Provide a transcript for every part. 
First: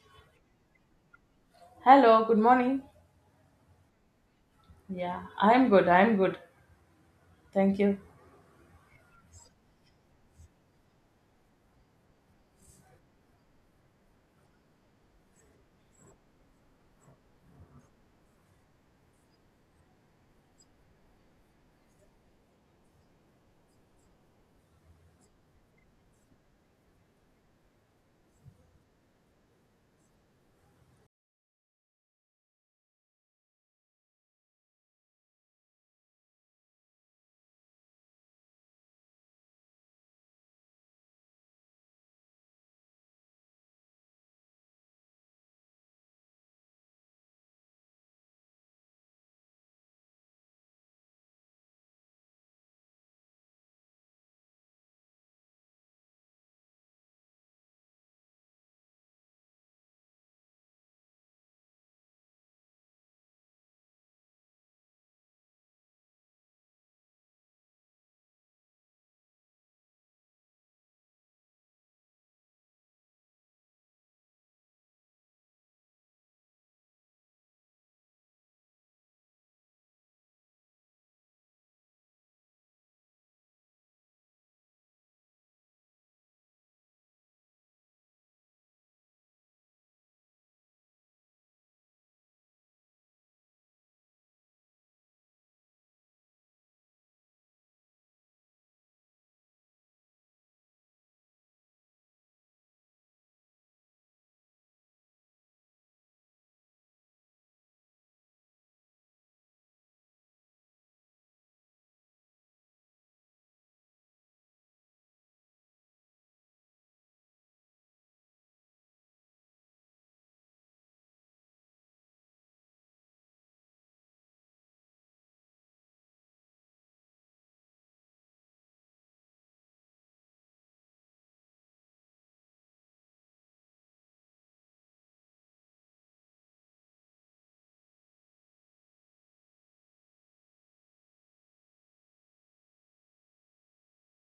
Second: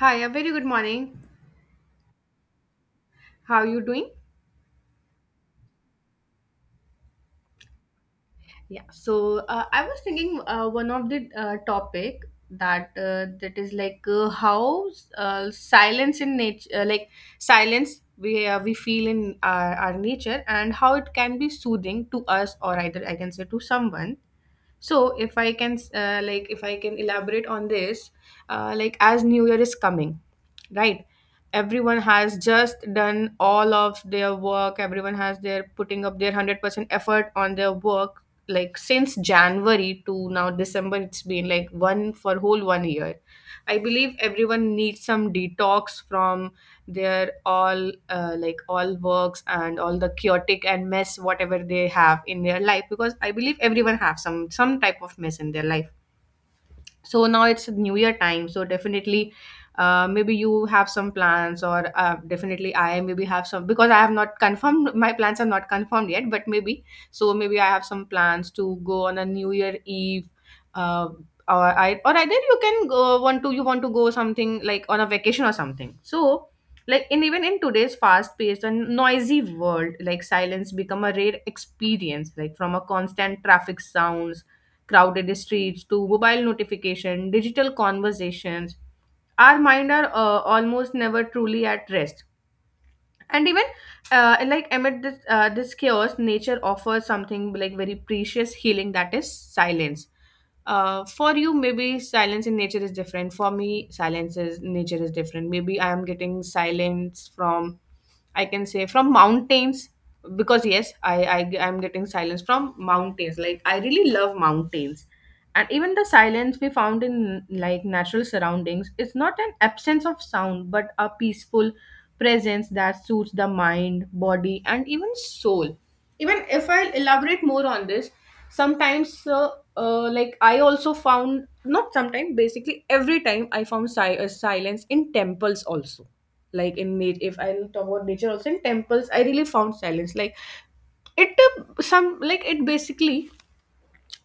Hi, a very good morning. Hello, good morning. How are you doing? Yeah, I'm good. I'm good. Thank you. Yeah. So I was thinking one of the topic that that is like how silence in nature, like silence we feel in our nature, and how it can be soothing to us, or either I can say to someone. So if I can like if I can elaborate on this, like as new year is coming, right? Everyone has just done all of their work. Everyone has their putting up their 100% effort on their work, like since January to now December. It's been like one for whole one year. I believe everyone needs some detox from their all like all works and all the chaotic and mess whatever they have in their life, because I believe everyone have some type of mess in their life. So now it's new year time. So definitely maybe you have some plans, or definitely I maybe have some, because I have not confirmed, my plans are not confirmed yet, but maybe. So maybe I have some plans to go on a new year eve, uh, or I or either you can go want to you want to go something like on a vacation or something. So like in even in today's fast paced and noisy world, like silence become a rare experience, like from a constant traffic sounds, crowded streets to mobile notification, digital conversations, our mind are almost never truly at rest. And even like amid this chaos, nature offers something like very precious healing, that is silence. For you maybe silence in nature is different, for me silence is nature is different. Maybe I am getting silence from, I can say, from mountains, because yes, I'm getting silence from mountains. Like I really love mountains. And even the silence we found in like natural surroundings is not an absence of sound, but a peaceful presence that suits the mind, body, and even soul. Even if I'll elaborate more on this, sometimes like I also found, not sometimes, basically every time I found silence in temples also, like in nature, if I talk about nature, also in temples I really found silence like it some like it basically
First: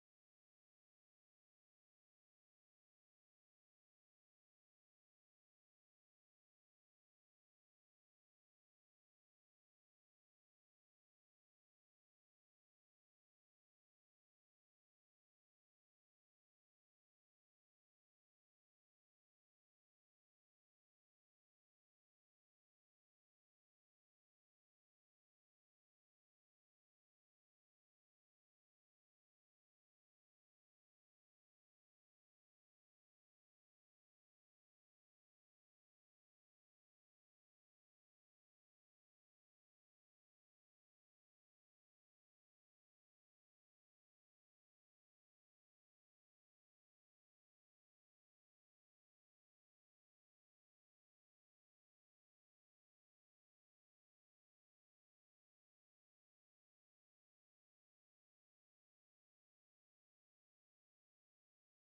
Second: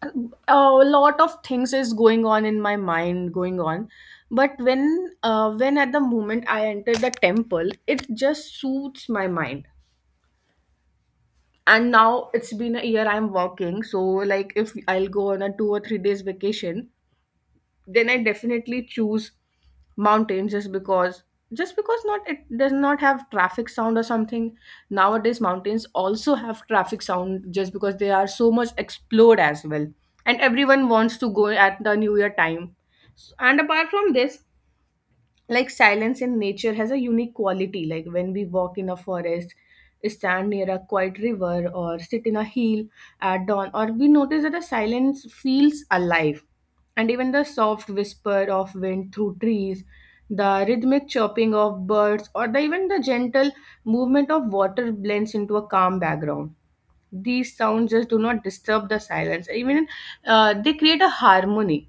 uh, a lot of things is going on in my mind going on, but when at the moment I enter the temple it just suits my mind. And now it's been a year I'm working, so like if I'll go on a 2 or 3 days vacation, then I definitely choose mountains, just because, just because, not it does not have traffic sound or something. Nowadays mountains also have traffic sound, just because they are so much explored as well, and everyone wants to go at the new year time. And apart from this, like silence in nature has a unique quality. Like when we walk in a forest, stand near a quiet river, or sit in a hill at dawn, or we notice that the silence feels alive. And even the soft whisper of wind through trees, the rhythmic chirping of birds, or even the gentle movement of water blends into a calm background. These sounds just do not disturb the silence. Even they create a harmony.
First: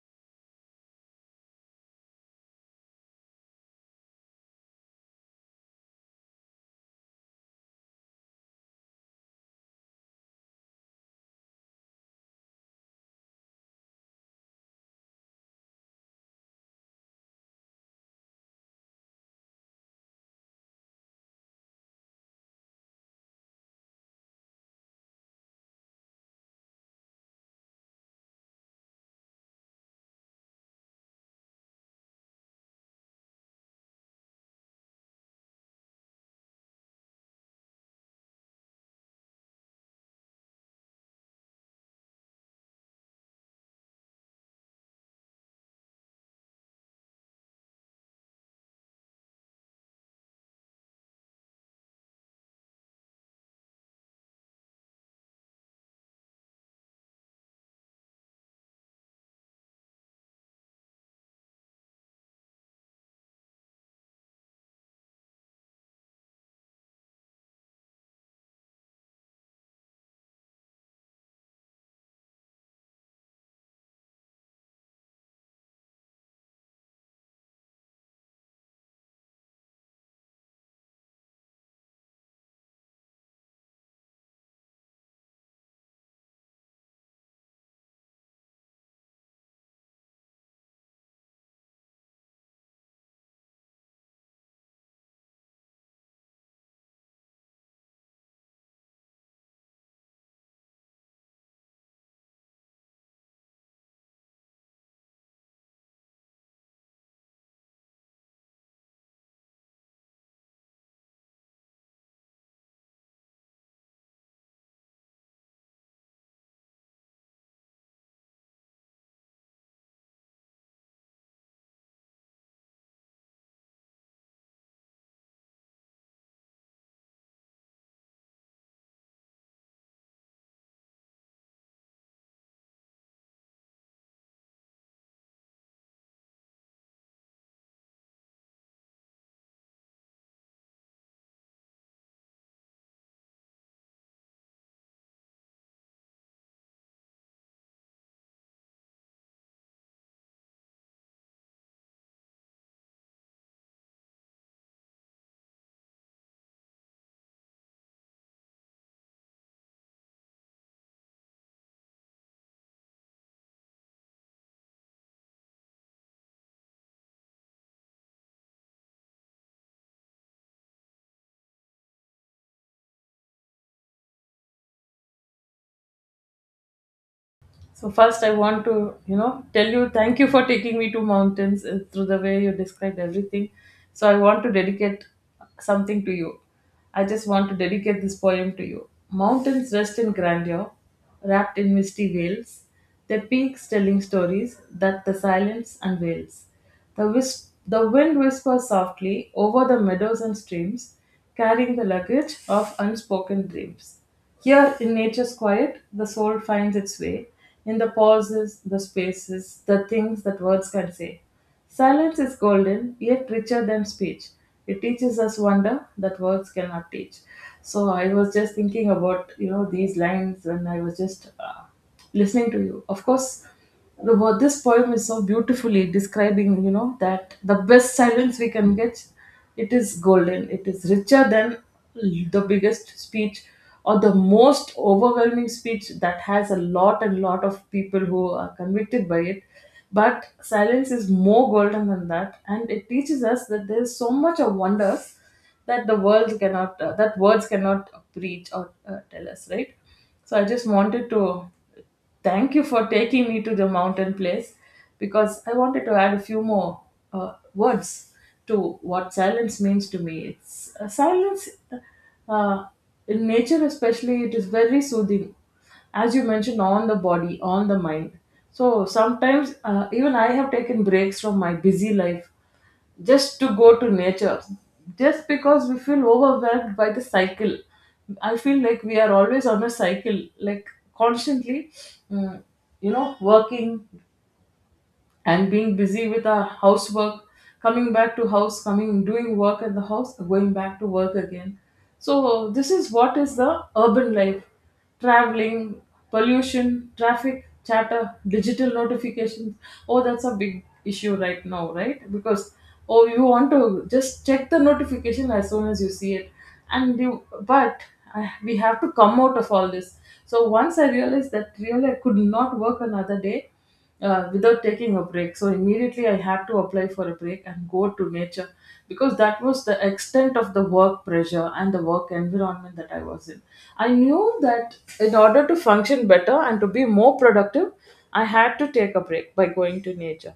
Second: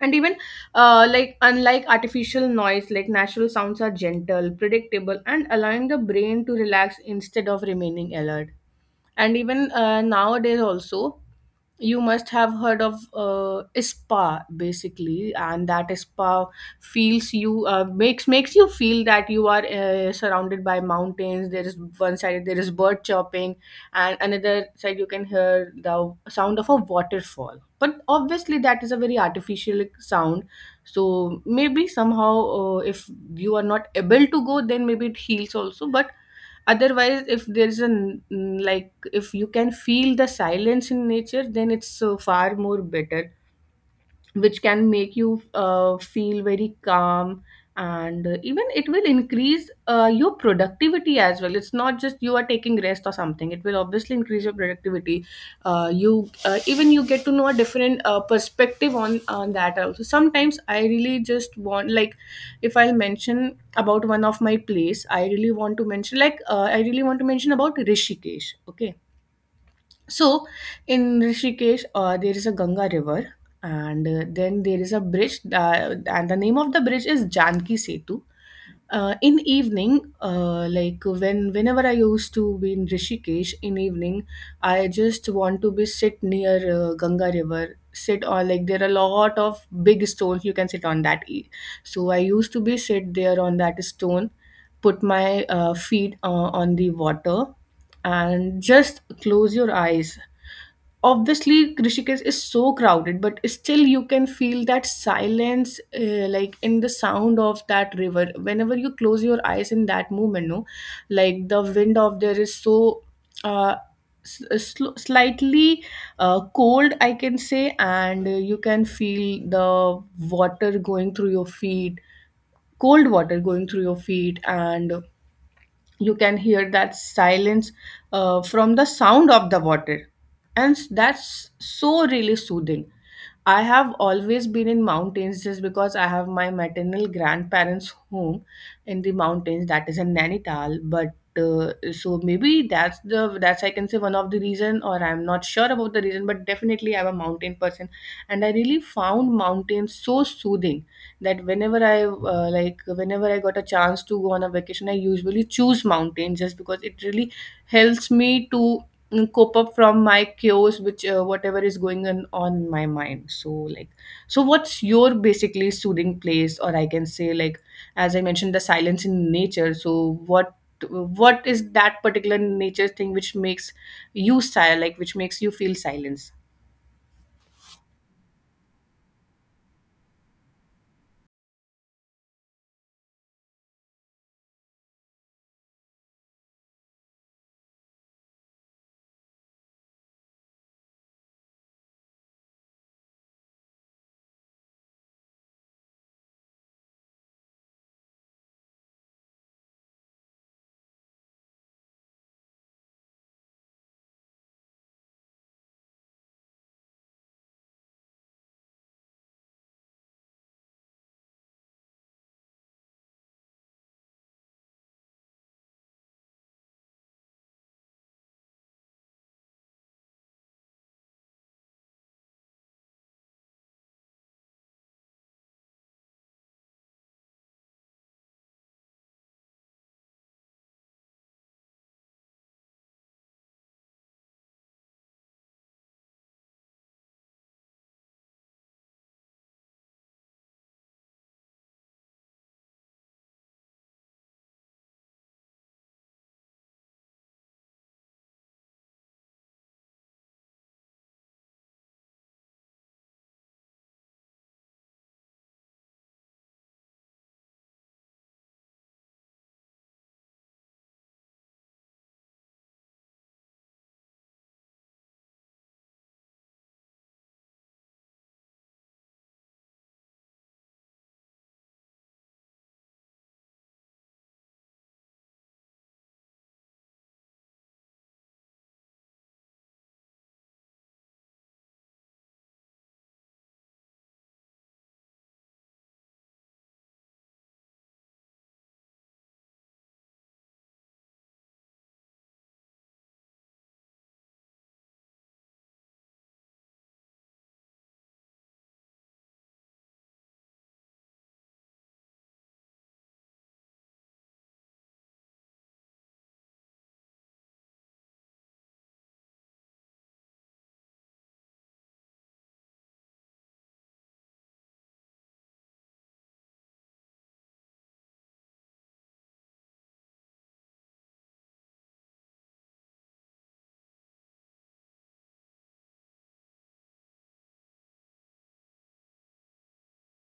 And even like unlike artificial noise, like natural sounds are gentle, predictable, and allowing the brain to relax instead of remaining alert. And even nowadays also, you must have heard of spa basically, and that spa feels you, makes you feel that you are surrounded by mountains. There is one side, there is bird chirping, and another side you can hear the sound of a waterfall, but obviously that is a very artificial sound. So maybe somehow, if you are not able to go, then maybe it heals also, but otherwise if there's a like if you can feel the silence in nature, then it's so far more better, which can make you feel very calm. And even it will increase your productivity as well. It's not just you are taking rest or something, it will obviously increase your productivity. You even you get to know a different perspective on that also. Sometimes I really just want, like if I'll mention about one of my place, I really want to mention, like, I really want to mention about Rishikesh, okay. So in Rishikesh, there is a Ganga River, and then there is a bridge, and the name of the bridge is Janki Setu. In evening, like when whenever I used to be in Rishikesh in evening, I just want to be sit near Ganga River, sit on, like there are a lot of big stones, you can sit on that. So I used to be sit there on that stone, put my feet on the water, and just close your eyes. Obviously Rishikesh is so crowded, but still you can feel that silence, like in the sound of that river. Whenever you close your eyes in that moment, no, like the wind of there is so uh, slightly cold, I can say, and you can feel the water going through your feet, cold water going through your feet, and you can hear that silence from the sound of the water, and that's so really soothing. I have always been in mountains, just because I have my maternal grandparents home in the mountains, that is in Nainital. But so maybe that's I can say one of the reason, or I'm not sure about the reason, but definitely I'm a mountain person, and I really found mountains so soothing, that whenever I like whenever I got a chance to go on a vacation, I usually choose mountains, just because it really helps me to, mm, cope up from my chaos, which, whatever is going on my mind. So, like, so what's your basically soothing place, or I can say, like, as I mentioned, the silence in nature. So what? What is that particular nature thing which makes you silent, like which makes you feel silence? So first I want to, tell you thank you for taking me to mountains, through the way you described everything. So I want to dedicate something to you. I just want to dedicate this poem to you. Mountains rest in grandeur, wrapped in misty veils, their peaks telling stories that the silence unveils. The wind whispers softly over the meadows and streams, carrying the luggage of unspoken dreams. Here, in nature's quiet, the soul finds its way, in the pauses, the spaces, the things that words can say. Silence is golden, yet richer than speech. It teaches us wonder that words cannot teach. So I was just thinking about these lines, and I was just listening to you. Of course, the word this poem is so beautifully describing, that the best silence we can get, it is golden. It is richer than the biggest speech or the most overwhelming speech that has a lot and lot of people who are convicted by it. But silence is more golden than that, and it teaches us that there is so much of wonder that the world cannot, that words cannot preach or tell us, right? So I just wanted to thank you for taking me to the mountain place, because I wanted to add a few more words to what silence means to me. It's silence, uh, in nature, especially, it is very soothing, as you mentioned, on the body, on the mind. So sometimes, even I have taken breaks from my busy life just to go to nature, just because we feel overwhelmed by the cycle. I feel like we are always on a cycle, like constantly, mm, working and being busy with our housework, coming back to house, coming doing work at the house, going back to work again. So this is what is the urban life: traveling, pollution, traffic, chatter, digital notifications. Oh, that's a big issue right now, right? Because oh, you want to just check the notification as soon as you see it, and you but. We have to come out of all this. So once I realized that really I could not work another day, without taking a break. So immediately I had to apply for a break and go to nature, because that was the extent of the work pressure and the work environment that I was in. I knew that in order to function better and to be more productive, I had to take a break by going to nature.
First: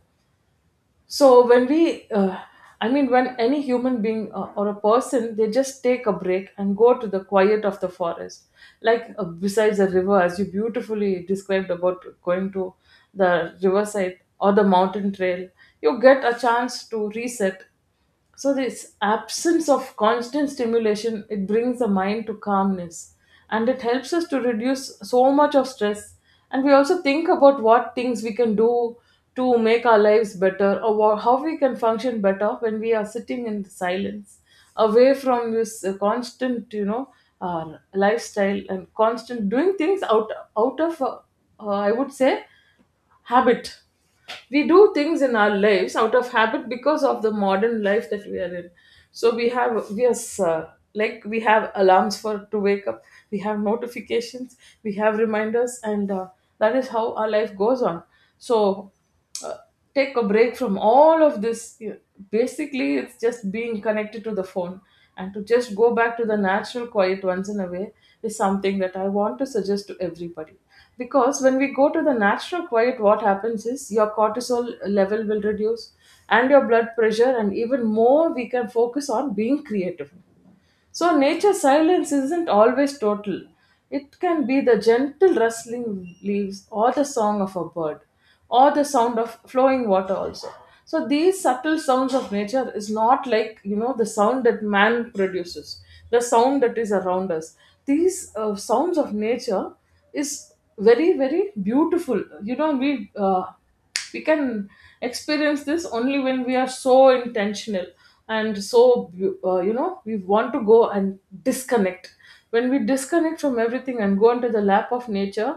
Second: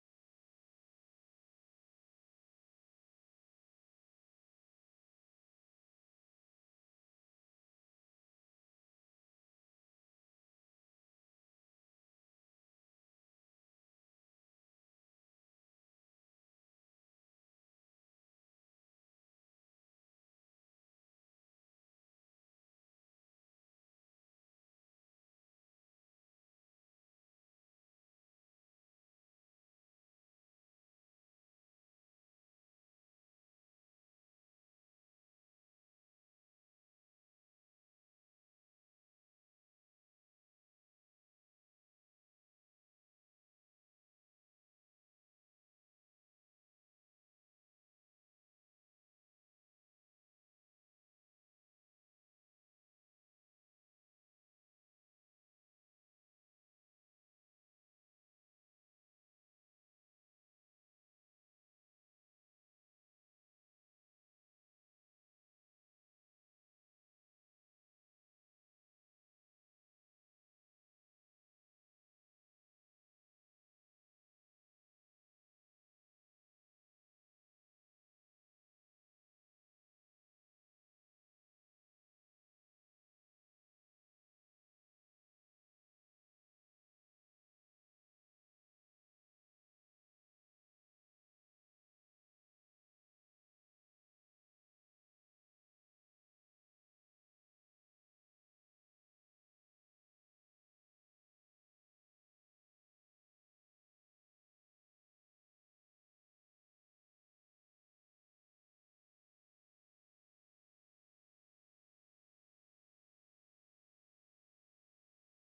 So when we I mean, when any human being, or a person, they just take a break and go to the quiet of the forest, like besides the river, as you beautifully described, about going to the riverside or the mountain trail, you get a chance to reset. So this absence of constant stimulation, it brings the mind to calmness, and it helps us to reduce so much of stress. And we also think about what things we can do to make our lives better, or how we can function better when we are sitting in silence away from this constant, lifestyle, and constant doing things out of I would say, habit. We do things in our lives out of habit because of the modern life that we are in. So we are, uh, like we have alarms for to wake up, we have notifications, we have reminders, and that is how our life goes on. So uh, take a break from all of this. Basically, it's just being connected to the phone, and to just go back to the natural quiet once in a way is something that I want to suggest to everybody. Because when we go to the natural quiet, what happens is your cortisol level will reduce, and your blood pressure, and even more, we can focus on being creative. So nature's silence isn't always total. It can be the gentle rustling leaves, or the song of a bird, or the sound of flowing water also. So these subtle sounds of nature is not like, the sound that man produces, the sound that is around us. These sounds of nature is very very beautiful. You know, we can experience this only when we are so intentional, and so we want to go and disconnect. When we disconnect from everything and go into the lap of nature,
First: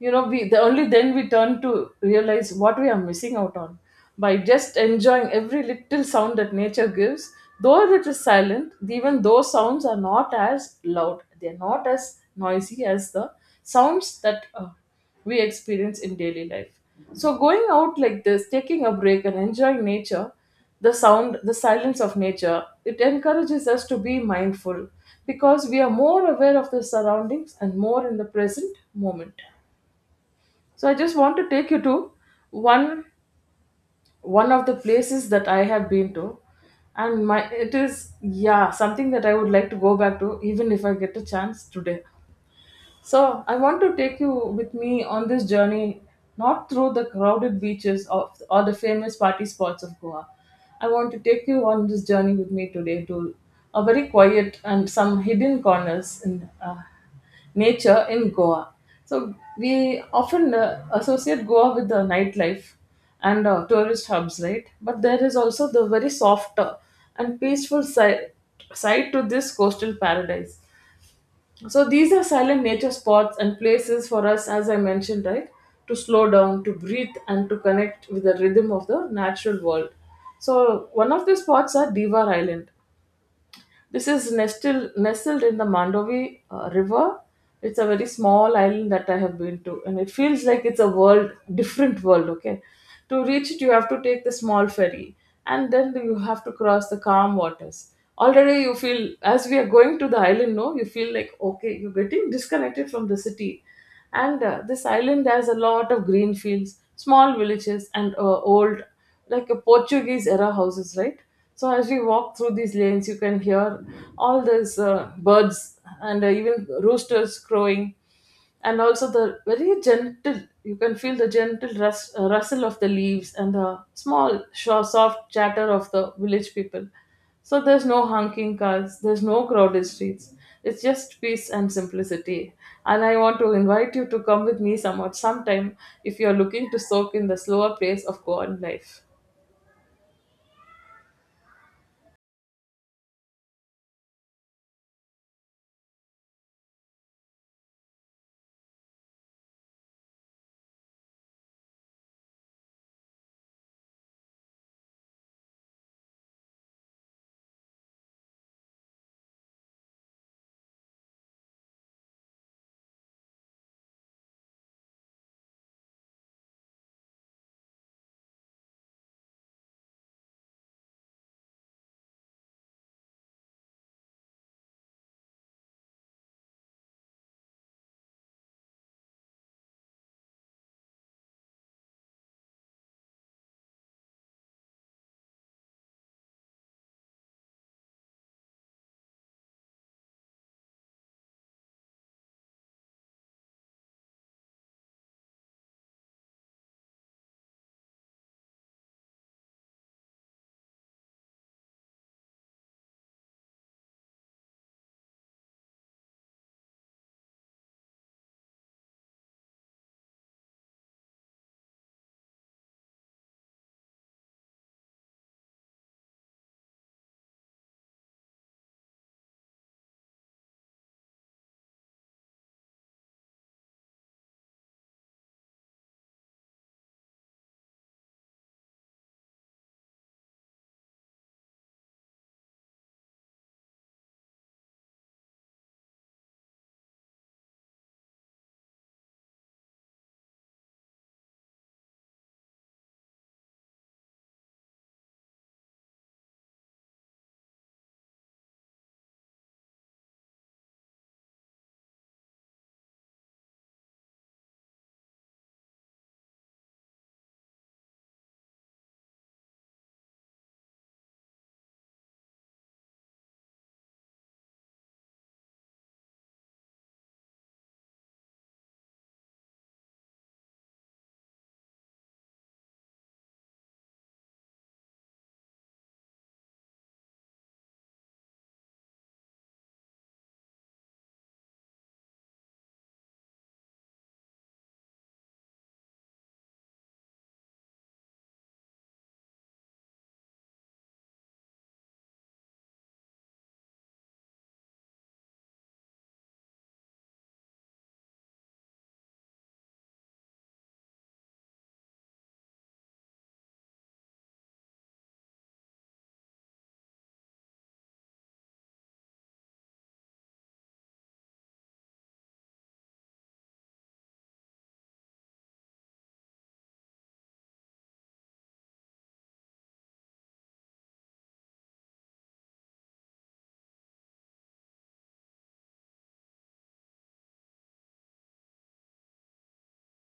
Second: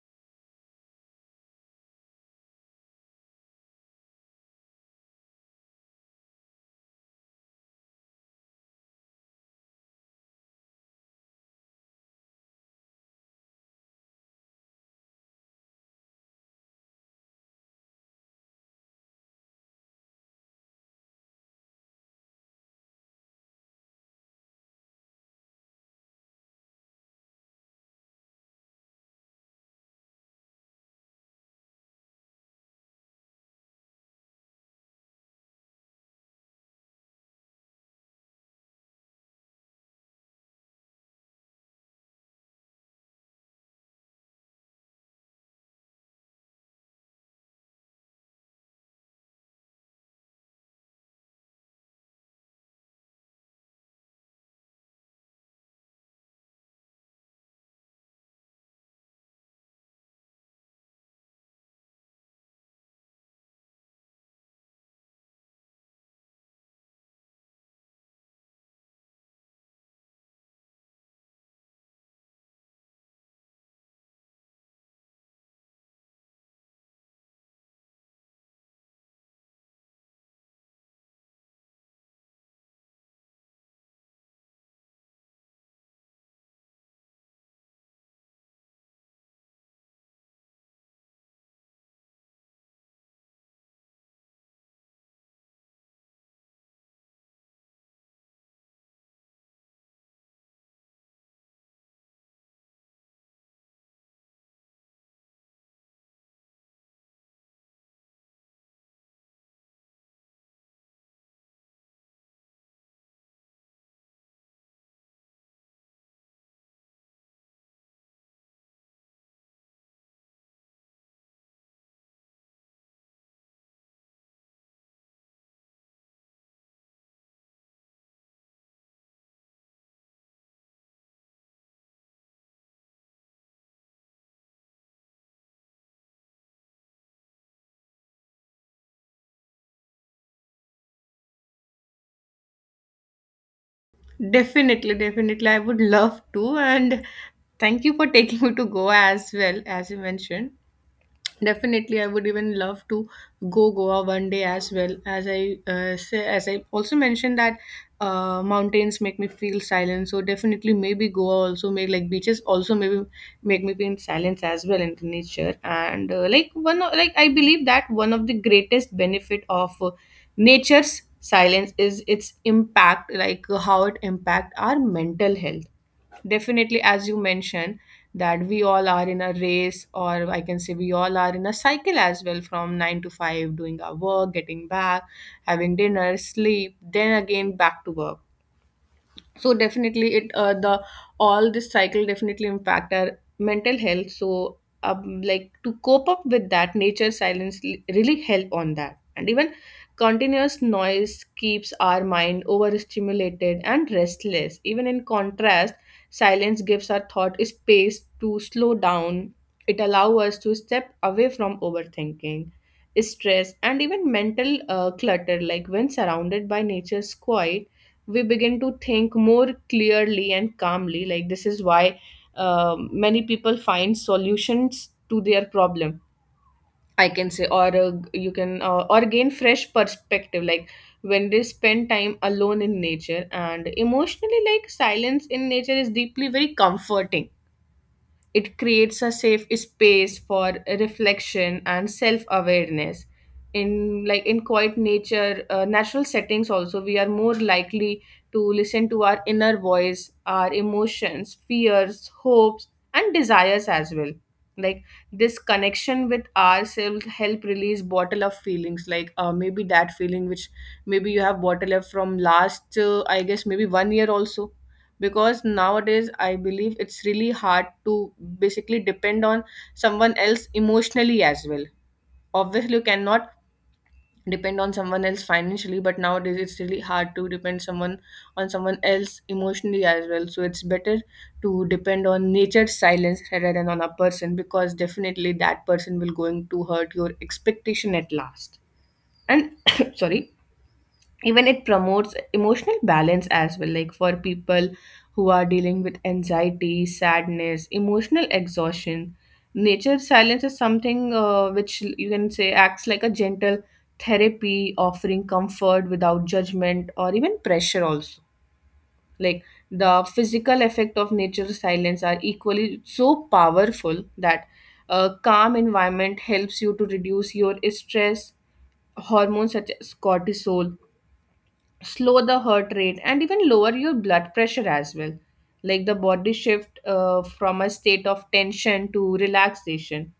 you know, we, the only then we turn to realize what we are missing out on, by just enjoying every little sound that nature gives, though it is silent. Even those sounds are not as loud, they are not as noisy as the sounds that we experience in daily life. So going out like this, taking a break and enjoying nature, the sound, the silence of nature, it encourages us to be mindful, because we are more aware of the surroundings, and more in the present moment. So I just want to take you to one of the places that I have been to, and my it is, yeah, something that I would like to go back to even if I get a chance today. So, I want to take you with me on this journey, not through the crowded beaches of, or the famous party spots of Goa. I want to take you on this journey with me today to a very quiet and some hidden corners in, nature in Goa. So, we often associate Goa with the nightlife and tourist hubs, right? But there is also the very soft, and peaceful side to this coastal paradise. So these are silent nature spots and places for us, as I mentioned, right, to slow down, to breathe, and to connect with the rhythm of the natural world. So one of the spots are Divar Island. This is nestled in the Mandovi River. It's a very small island that I have been to, and it feels like it's a world, different world. Okay, to reach it, you have to take the small ferry, and then you have to cross the calm waters. Already, you feel, as we are going to the island, no, you feel like, okay, you're getting disconnected from the city, and this island has a lot of green fields, small villages, and old, like a Portuguese era houses, right? So as we walk through these lanes, you can hear all these birds and even roosters crowing, and also the very gentle. You can feel the gentle rustle of the leaves, and the small, soft chatter of the village people. So there's no honking cars, there's no crowded streets. It's just peace and simplicity. And I want to invite you to come with me somewhat sometime if you're looking to soak in the slower pace of Goan life. Definitely, definitely. I would love to. And thank you for taking me to Goa as well, as you mentioned. Definitely, I would even love to go Goa one day as well. As I say, as I also mentioned that mountains make me feel silent. So definitely, maybe Goa also make, like beaches also maybe make me feel silence as well in nature. And like one of, like I believe that one of the greatest benefit of nature's silence is its impact, like how it impact our mental health. Definitely, as you mentioned, that we all are in a race, or I can say we all are in a cycle as well, from 9 to 5, doing our work, getting back, having dinner, sleep, then again back to work. So definitely it the all this cycle definitely impact our mental health. So like to cope up with that, nature silence really help on that. And even continuous noise keeps our mind overstimulated and restless. Even in contrast, silence gives our thought space to slow down. It allows us to step away from overthinking, stress, and even mental clutter. Like when surrounded by nature's quiet, we begin to think more clearly and calmly, like this is why many people find solutions to their problem, I can say, or you can, or gain fresh perspective, like when they spend time alone in nature. And emotionally, like silence in nature is deeply very comforting. It creates a safe space for reflection and self-awareness. In like in quiet nature, natural settings also, we are more likely to listen to our inner voice, our emotions, fears, hopes, and desires as well. Like this connection with ourselves help release bottle of feelings, like maybe that feeling which maybe you have bottle up from last I guess maybe one year also, because nowadays I believe it's really hard to basically depend on someone else emotionally as well. Obviously you cannot depend on someone else financially, but nowadays it's really hard to depend someone on someone else emotionally as well, so it's better to depend on nature's silence rather than on a person, because definitely that person will going to hurt your expectation at last. And sorry. Even it promotes emotional balance as well, like for people who are dealing with anxiety, sadness, emotional exhaustion. Nature silence is something which you can say acts like a gentle therapy, offering comfort without judgment or even pressure also. Like the physical effect of nature silence are equally so powerful that a calm environment helps you to reduce your stress hormones such as cortisol, slow the heart rate, and even lower your blood pressure as well. Like the body shift from a state of tension to relaxation.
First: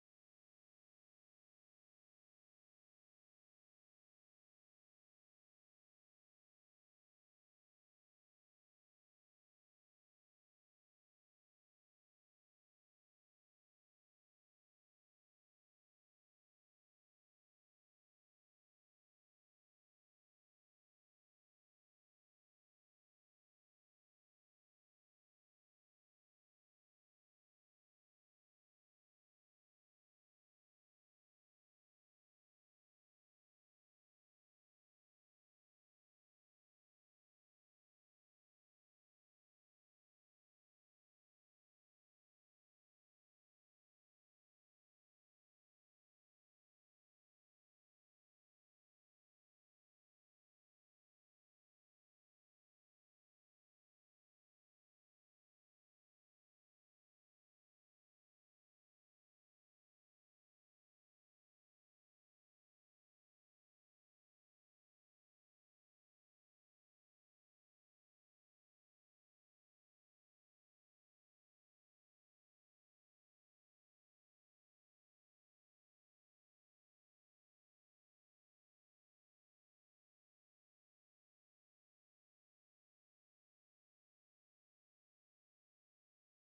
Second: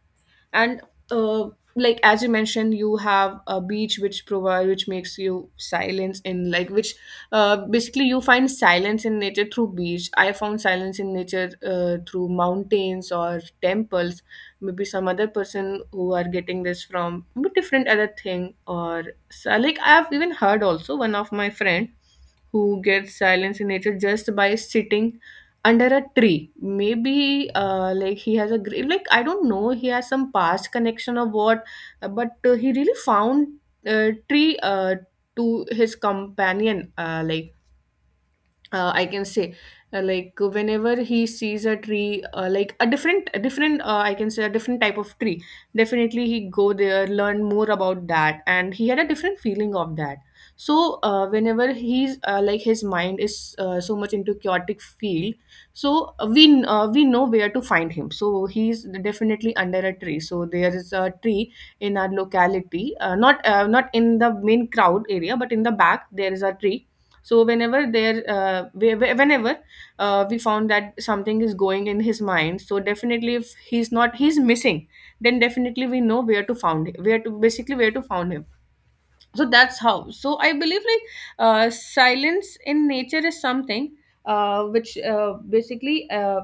And uh, like as you mentioned, you have a beach which provide, which makes you silence in, like, which basically you find silence in nature through beach. I found silence in nature through mountains or temples. Maybe some other person who are getting this from maybe different other thing, or so, like I have even heard also one of my friend who gets silence in nature just by sitting under a tree. Maybe like he has a like I don't know, he has some past connection or what. But he really found tree to his companion. Like I can say, like whenever he sees a tree, like a different I can say a different type of tree, definitely he go there, learn more about that, and he had a different feeling of that. So whenever he's, like his mind is so much into chaotic field, so we know where to find him, so he's definitely under a tree. So there is a tree in our locality, not not in the main crowd area but in the back, there is a tree. So whenever there whenever we found that something is going in his mind, so definitely if he's not, he's missing, then definitely we know where to found him, where to basically where to found him. So that's how. So I believe, like silence in nature is something which basically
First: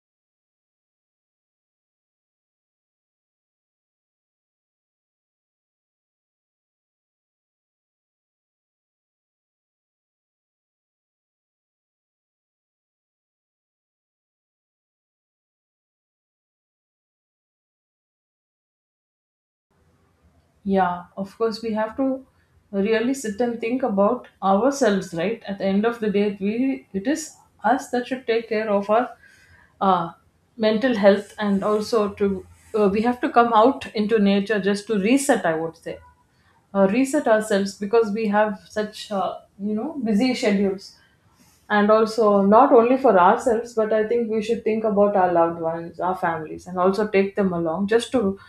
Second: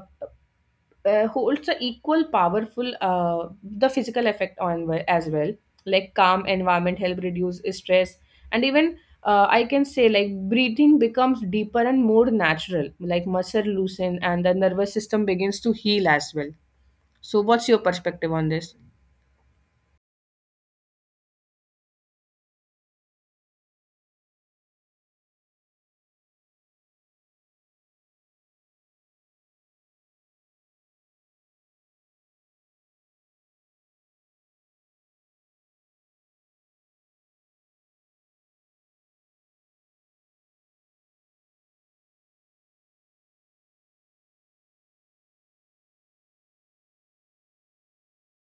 holds a equal powerful the physical effect on as well. Like calm environment help reduce stress, and even I can say, like breathing becomes deeper and more natural, like muscle loosen and the nervous system begins to heal as well. So what's your perspective on this? Yeah, of course, we have to really sit and think about ourselves, right? At the end of the day, we it is us that should take care of our, uh, mental health, and also to, we have to come out into nature just to reset. I would say, reset ourselves, because we have such busy schedules, and also not only for ourselves, but I think we should think about our loved ones, our families, and also take them along, just to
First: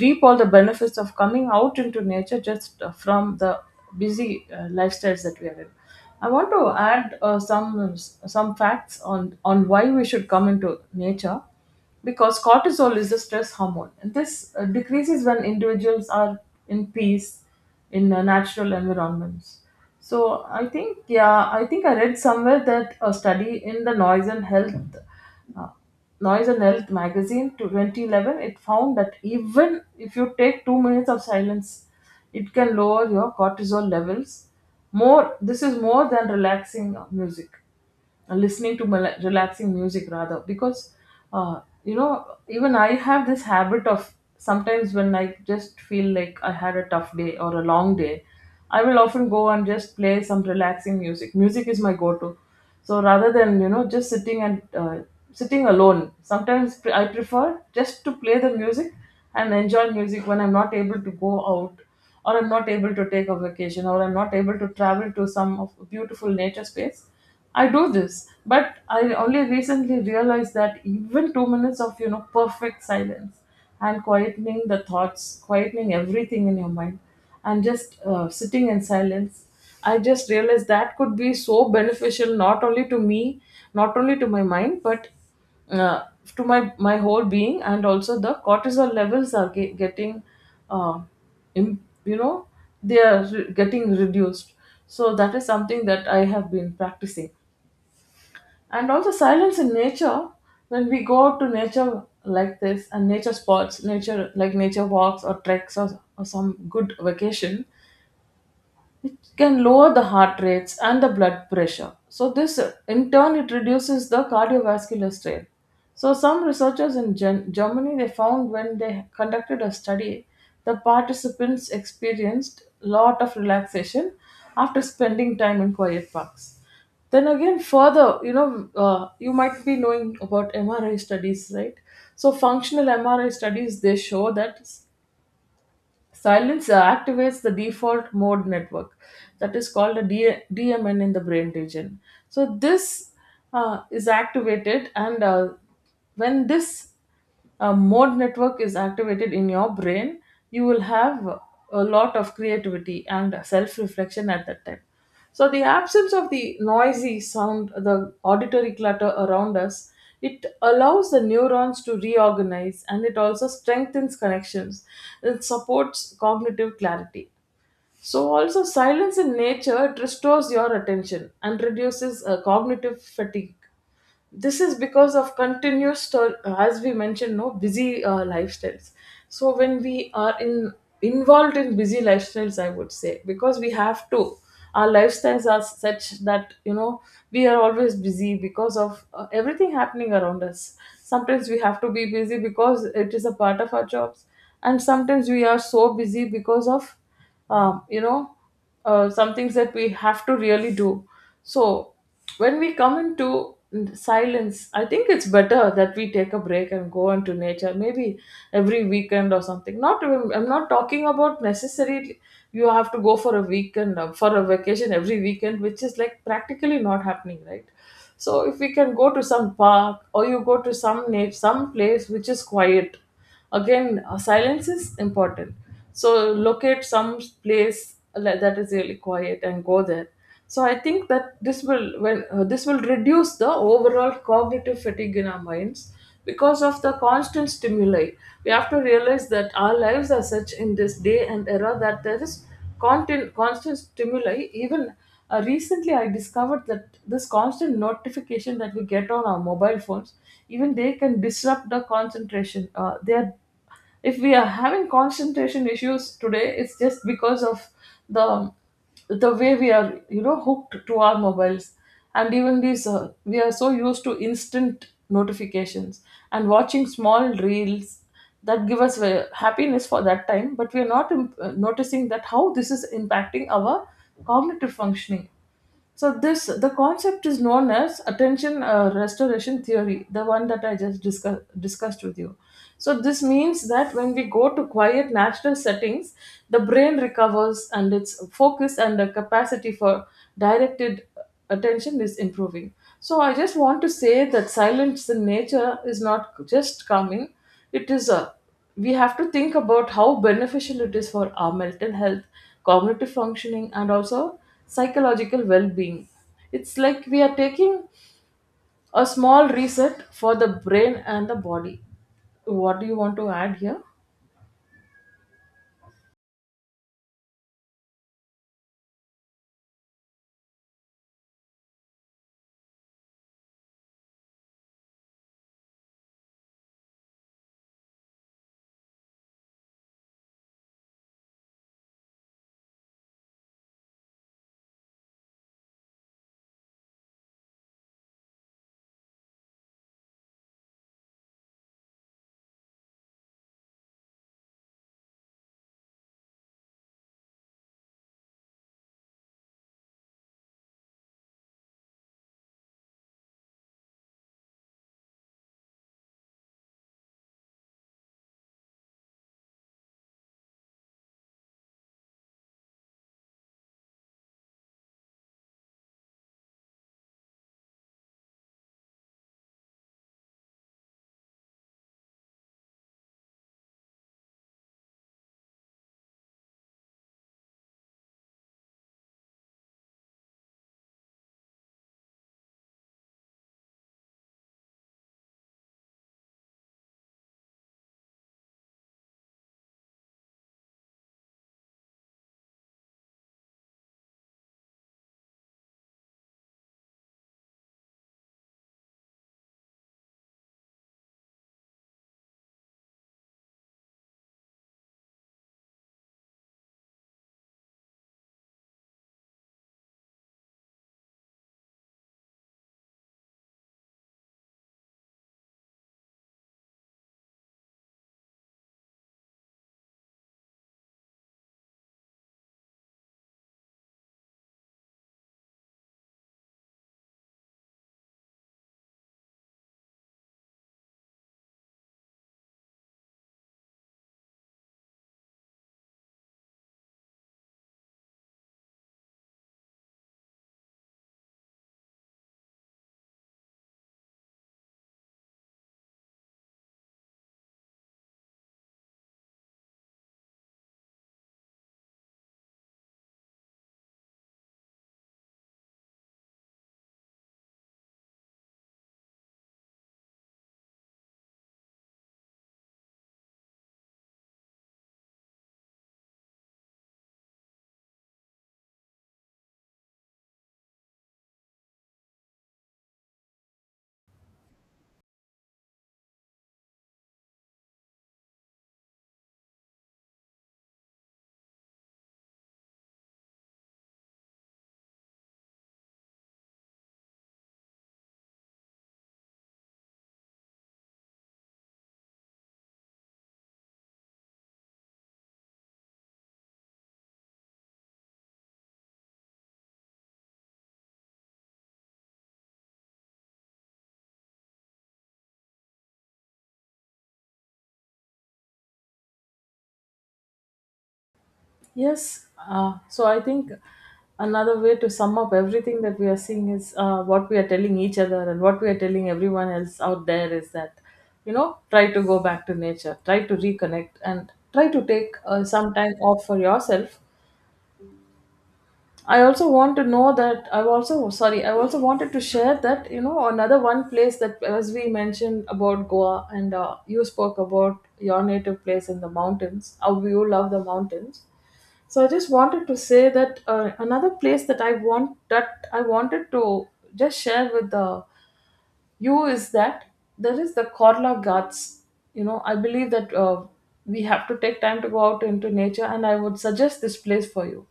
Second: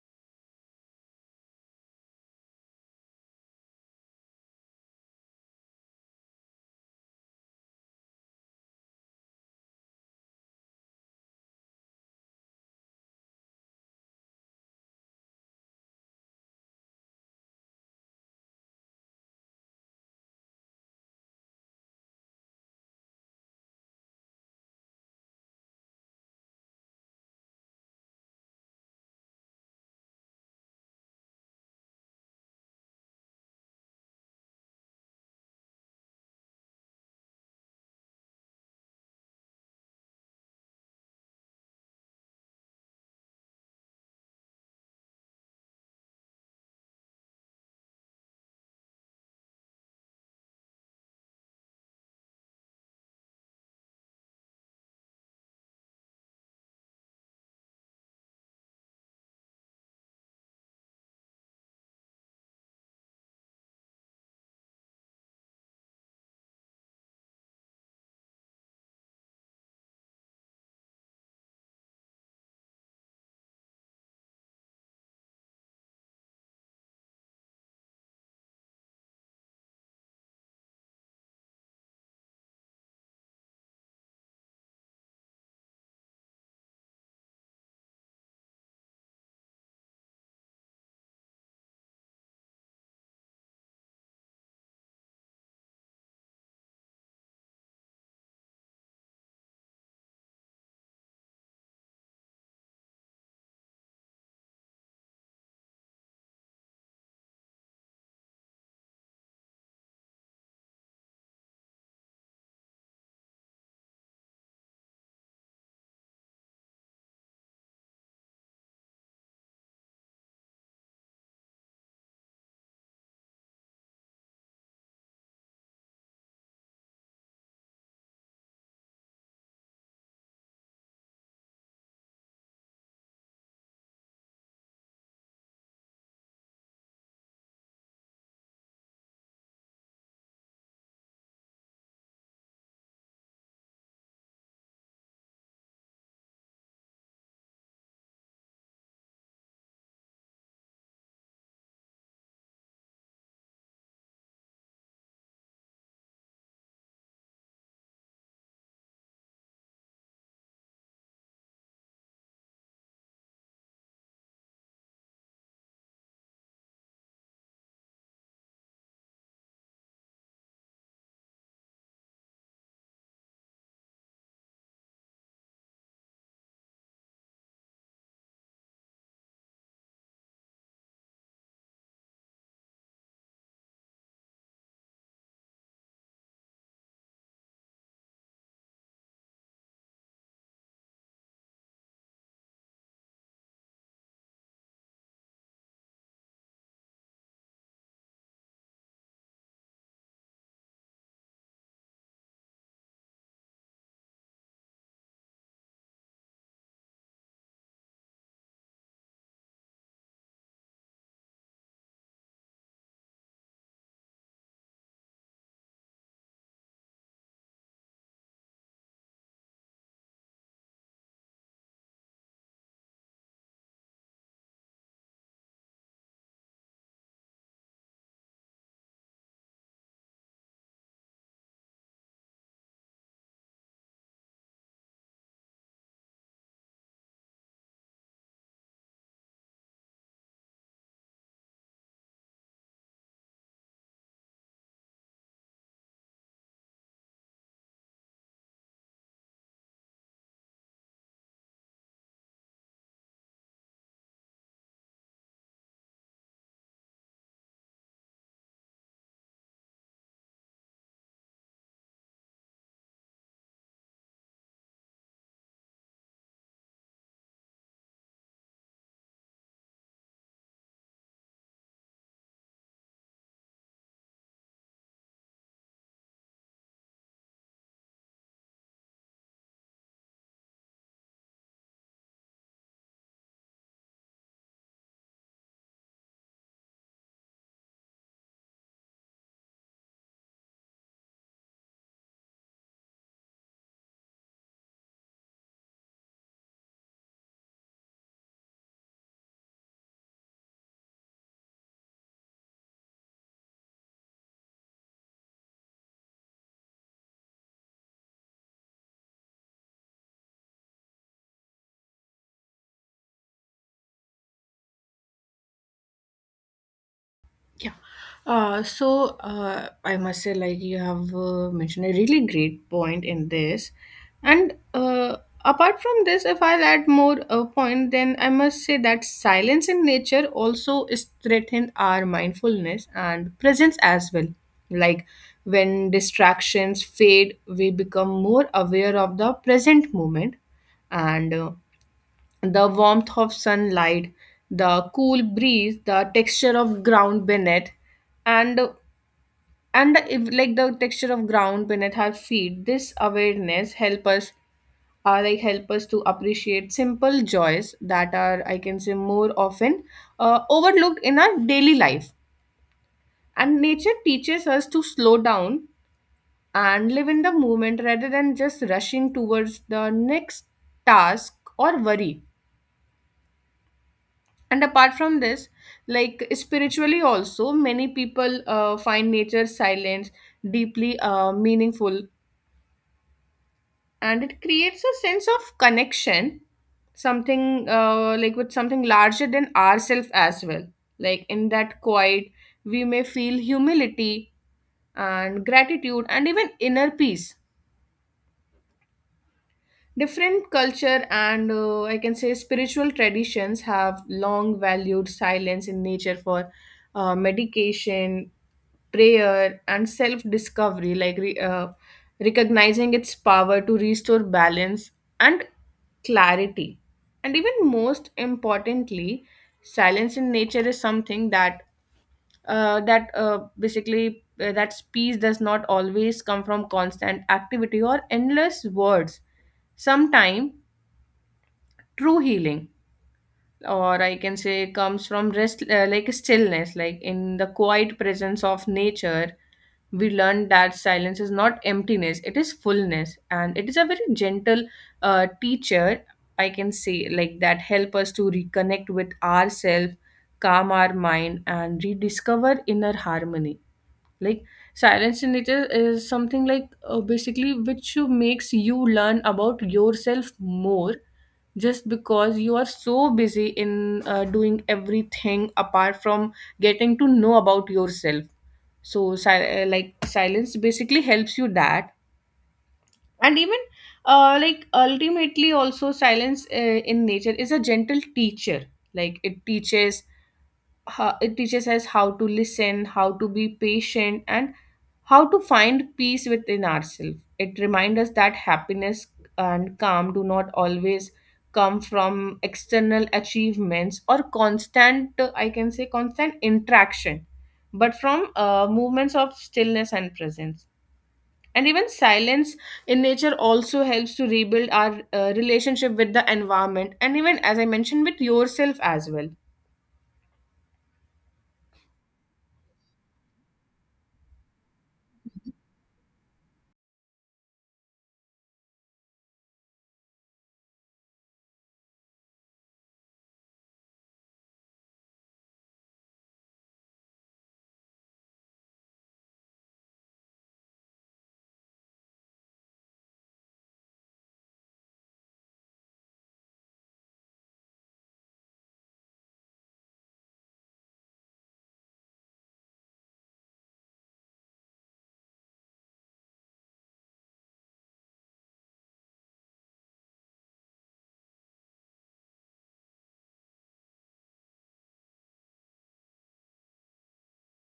reap all the benefits of coming out into nature, just from the busy, lifestyles that we are in. I want to add some facts on why we should come into nature, because cortisol is a stress hormone, and this decreases when individuals are in peace, in natural environments. So I think, yeah, I think I read somewhere that a study in the uh, Noise and Health magazine to 2011, it found that even if you take 2 minutes of silence, it can lower your cortisol levels. More, this is more than relaxing music and listening to relaxing music rather. Because you know even I have this habit of sometimes when I just feel like I had a tough day or a long day, I will often go and just play some relaxing music. Music is my go-to. So rather than just sitting and sitting alone, sometimes I prefer just to play the music and enjoy music when I'm not able to go out or I'm not able to take a vacation or I'm not able to travel to some of beautiful nature space. I do this, but I only recently realized that even 2 minutes of perfect silence and quietening the thoughts, quietening everything in your mind, and just sitting in silence, I just realized that could be so beneficial not only to me, not only to my mind, but uh, to my whole being, and also the cortisol levels are getting, uh, im- you know they are getting reduced. So that is something that I have been practicing. And also silence in nature, when we go out to nature like this, and nature spots, nature, like nature walks or treks or some good vacation, it can lower the heart rates and the blood pressure. So, this in turn it reduces the cardiovascular strain. So, some researchers in Germany, they found when they conducted a study, the participants experienced lot of relaxation after spending time in quiet parks. Then again, further, you might be knowing about MRI studies, right? So, functional MRI studies they show that silence activates the default mode network, that is called a DMN, in the brain region. So, this is activated, and when this mode network is activated in your brain, you will have a lot of creativity and self reflection at that time. So the absence of the noisy sound, the auditory clutter around us, it allows the neurons to reorganize, and it also strengthens connections. It supports cognitive clarity. So also silence in nature, it restores your attention and reduces cognitive fatigue. This is because of continuous as we mentioned, no, busy lifestyles. So when we are in, involved in busy lifestyles, I would say, because we have to, our lifestyles are such that you know we are always busy because of everything happening around us. Sometimes we have to be busy because it is a part of our jobs, and sometimes we are so busy because of um, you know some things that we have to really do. So when we come into silence, I think it's better that we take a break and go into nature, maybe every weekend or something. Not even, I'm not talking about necessarily you have to go for a weekend for a vacation every weekend, which is like practically not happening, right? So if we can go to some park, or you go to some some place which is quiet. Again, silence is important. So locate some place like that is really quiet and go there. So I think that this will, when this will reduce the overall cognitive fatigue in our minds because of the constant stimuli. We have to realize that our lives are such in this day and era that there is constant, constant stimuli. Even recently, I discovered that this constant notification that we get on our mobile phones, even they can disrupt the concentration. They are, if we are having concentration issues today, it's just because of the the way we are you know hooked to our mobiles. And even these we are so used to instant notifications and watching small reels that give us happiness for that time, but we are not noticing that how this is impacting our cognitive functioning. So this, the concept is known as attention restoration theory, the one that I just discussed with you. So this means that when we go to quiet natural settings, the brain recovers and its focus and the capacity for directed attention is improving. So I just want to say that silence in nature is not just calming; it is a, we have to think about how beneficial it is for our mental health, cognitive functioning, and also psychological well being. It's like we are taking a small reset for the brain and the body. What do you want to add here? Yeah. So I must say, like you have mentioned a really great point in this, and apart from this, if I'll add more a point, then I must say that silence in nature also is threatened our mindfulness and presence as well. Like when distractions fade, we become more aware of the present moment, and the warmth of sunlight, the cool breeze, the texture of ground beneath, and if, like the texture of ground beneath our feet, this awareness help us, like help us to appreciate simple joys that are, I can say, more often overlooked in our daily life. And nature teaches us to slow down and live in the moment rather than just rushing towards the next task or worry. And apart from this, like spiritually also, many people find nature's silence deeply meaningful, and it creates a sense of connection, something like with something larger than ourselves as well. Like in that quiet, we may feel humility and gratitude and even inner peace. Different culture and I can say spiritual traditions have long valued silence in nature for meditation, prayer, and self discovery, like recognizing its power to restore balance and clarity. And even most importantly, silence in nature is something that that basically that peace does not always come from constant activity or endless words. Sometimes true healing, or I can say, comes from rest, like stillness, like in the quiet presence of nature, we learn that silence is not emptiness, it is fullness, and it is a very gentle teacher, I can say, like that help us to reconnect with ourselves, calm our mind, and rediscover inner harmony. Like silence in nature is something, like basically, which makes you learn about yourself more, just because you are so busy in doing everything apart from getting to know about yourself. So like silence basically helps you that. And even like ultimately also, silence in nature is a gentle teacher. Like it teaches, it teaches us how to listen, how to be patient, and how to find peace within ourselves. It reminds us that happiness and calm do not always come from external achievements or constant, I can say, constant interaction, but from movements of stillness and presence. And even silence in nature also helps to rebuild our relationship with the environment and even, as I mentioned, with yourself as well. Yes, so I think another way to sum up everything that we are seeing is what we are telling each other and what we are telling everyone else out there is that, you know, try to go back to nature, try to reconnect, and try to take some time off for yourself. I also want to know that I also, sorry, I also wanted to share that you know another one place that as we mentioned about Goa, and you spoke about your native place in the mountains, how you love the mountains. So I just wanted to say that another place that I wanted to just share with the you is that there is the Korla Ghats. You know, I believe that we have to take time to go out into nature, and I would suggest this place for you.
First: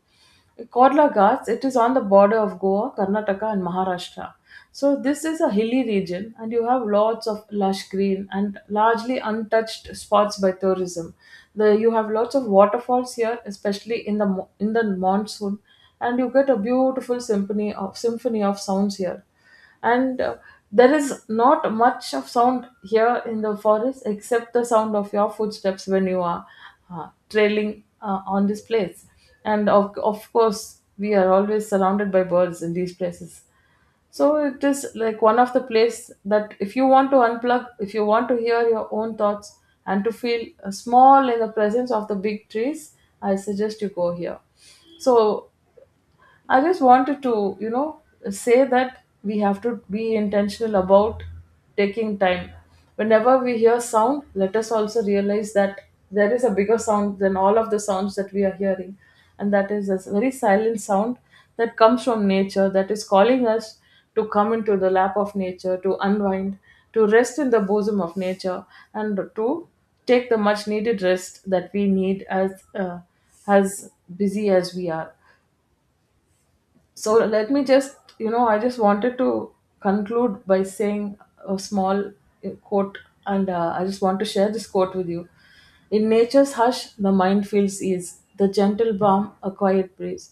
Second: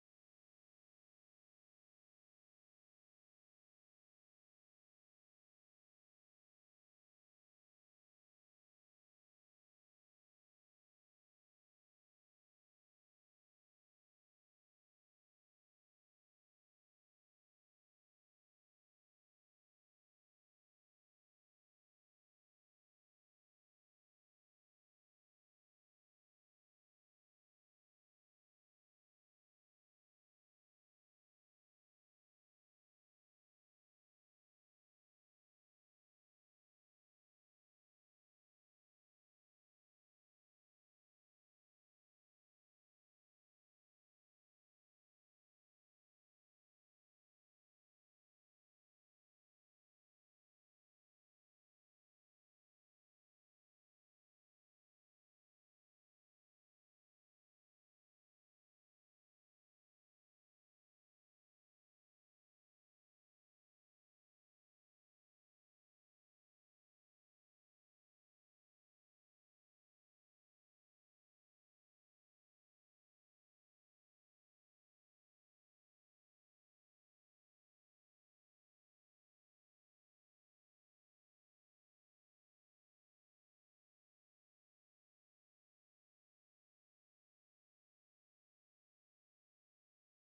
Korla Ghats, it is on the border of Goa, Karnataka, and Maharashtra. So, this is a hilly region, and you have lots of lush green and largely untouched spots by tourism. The, you have lots of waterfalls here, especially in the, in the monsoon, and you get a beautiful symphony of sounds here, and there is not much of sound here in the forest except the sound of your footsteps when you are trailing on this place. And of course we are always surrounded by birds in these places. So it is like one of the place that if you want to unplug, if you want to hear your own thoughts and to feel small in the presence of the big trees, I suggest you go here. So I just wanted to, you know, say that we have to be intentional about taking time. Whenever we hear sound, let us also realize that there is a bigger sound than all of the sounds that we are hearing. And that is this very silent sound that comes from nature, that is calling us to come into the lap of nature, to unwind, to rest in the bosom of nature, and to take the much needed rest that we need as busy as we are. So let me just you know I just wanted to conclude by saying a small quote. And I just want to share this quote with you. In nature's hush the mind feels ease, the gentle balm a quiet breeze,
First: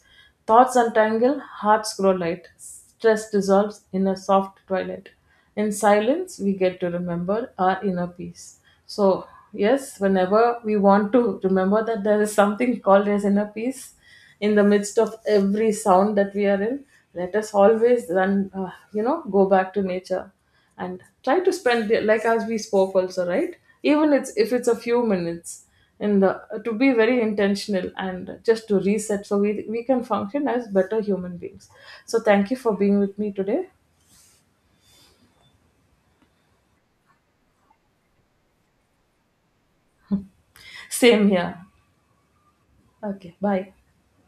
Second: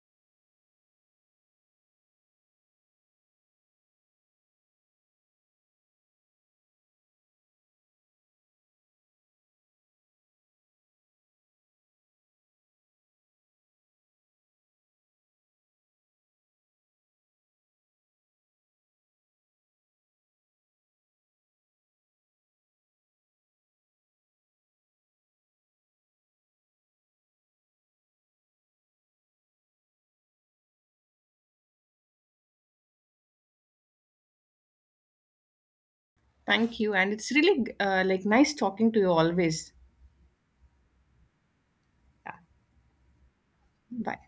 thoughts untangle, hearts grow light, stress dissolves in a soft twilight, in silence we get to remember our inner peace. So yes, whenever we want to remember that there is something called as inner peace in the midst of every sound that we are in, let us always then go back to nature and try to spend, like as we spoke also, right, even it's, if it's a few minutes, in the, to be very intentional and just to reset, so we can function as better human beings. So thank you for being with me today. Thank you. And it's really like nice talking to you always. Same here. Yeah. Okay, bye. Bye.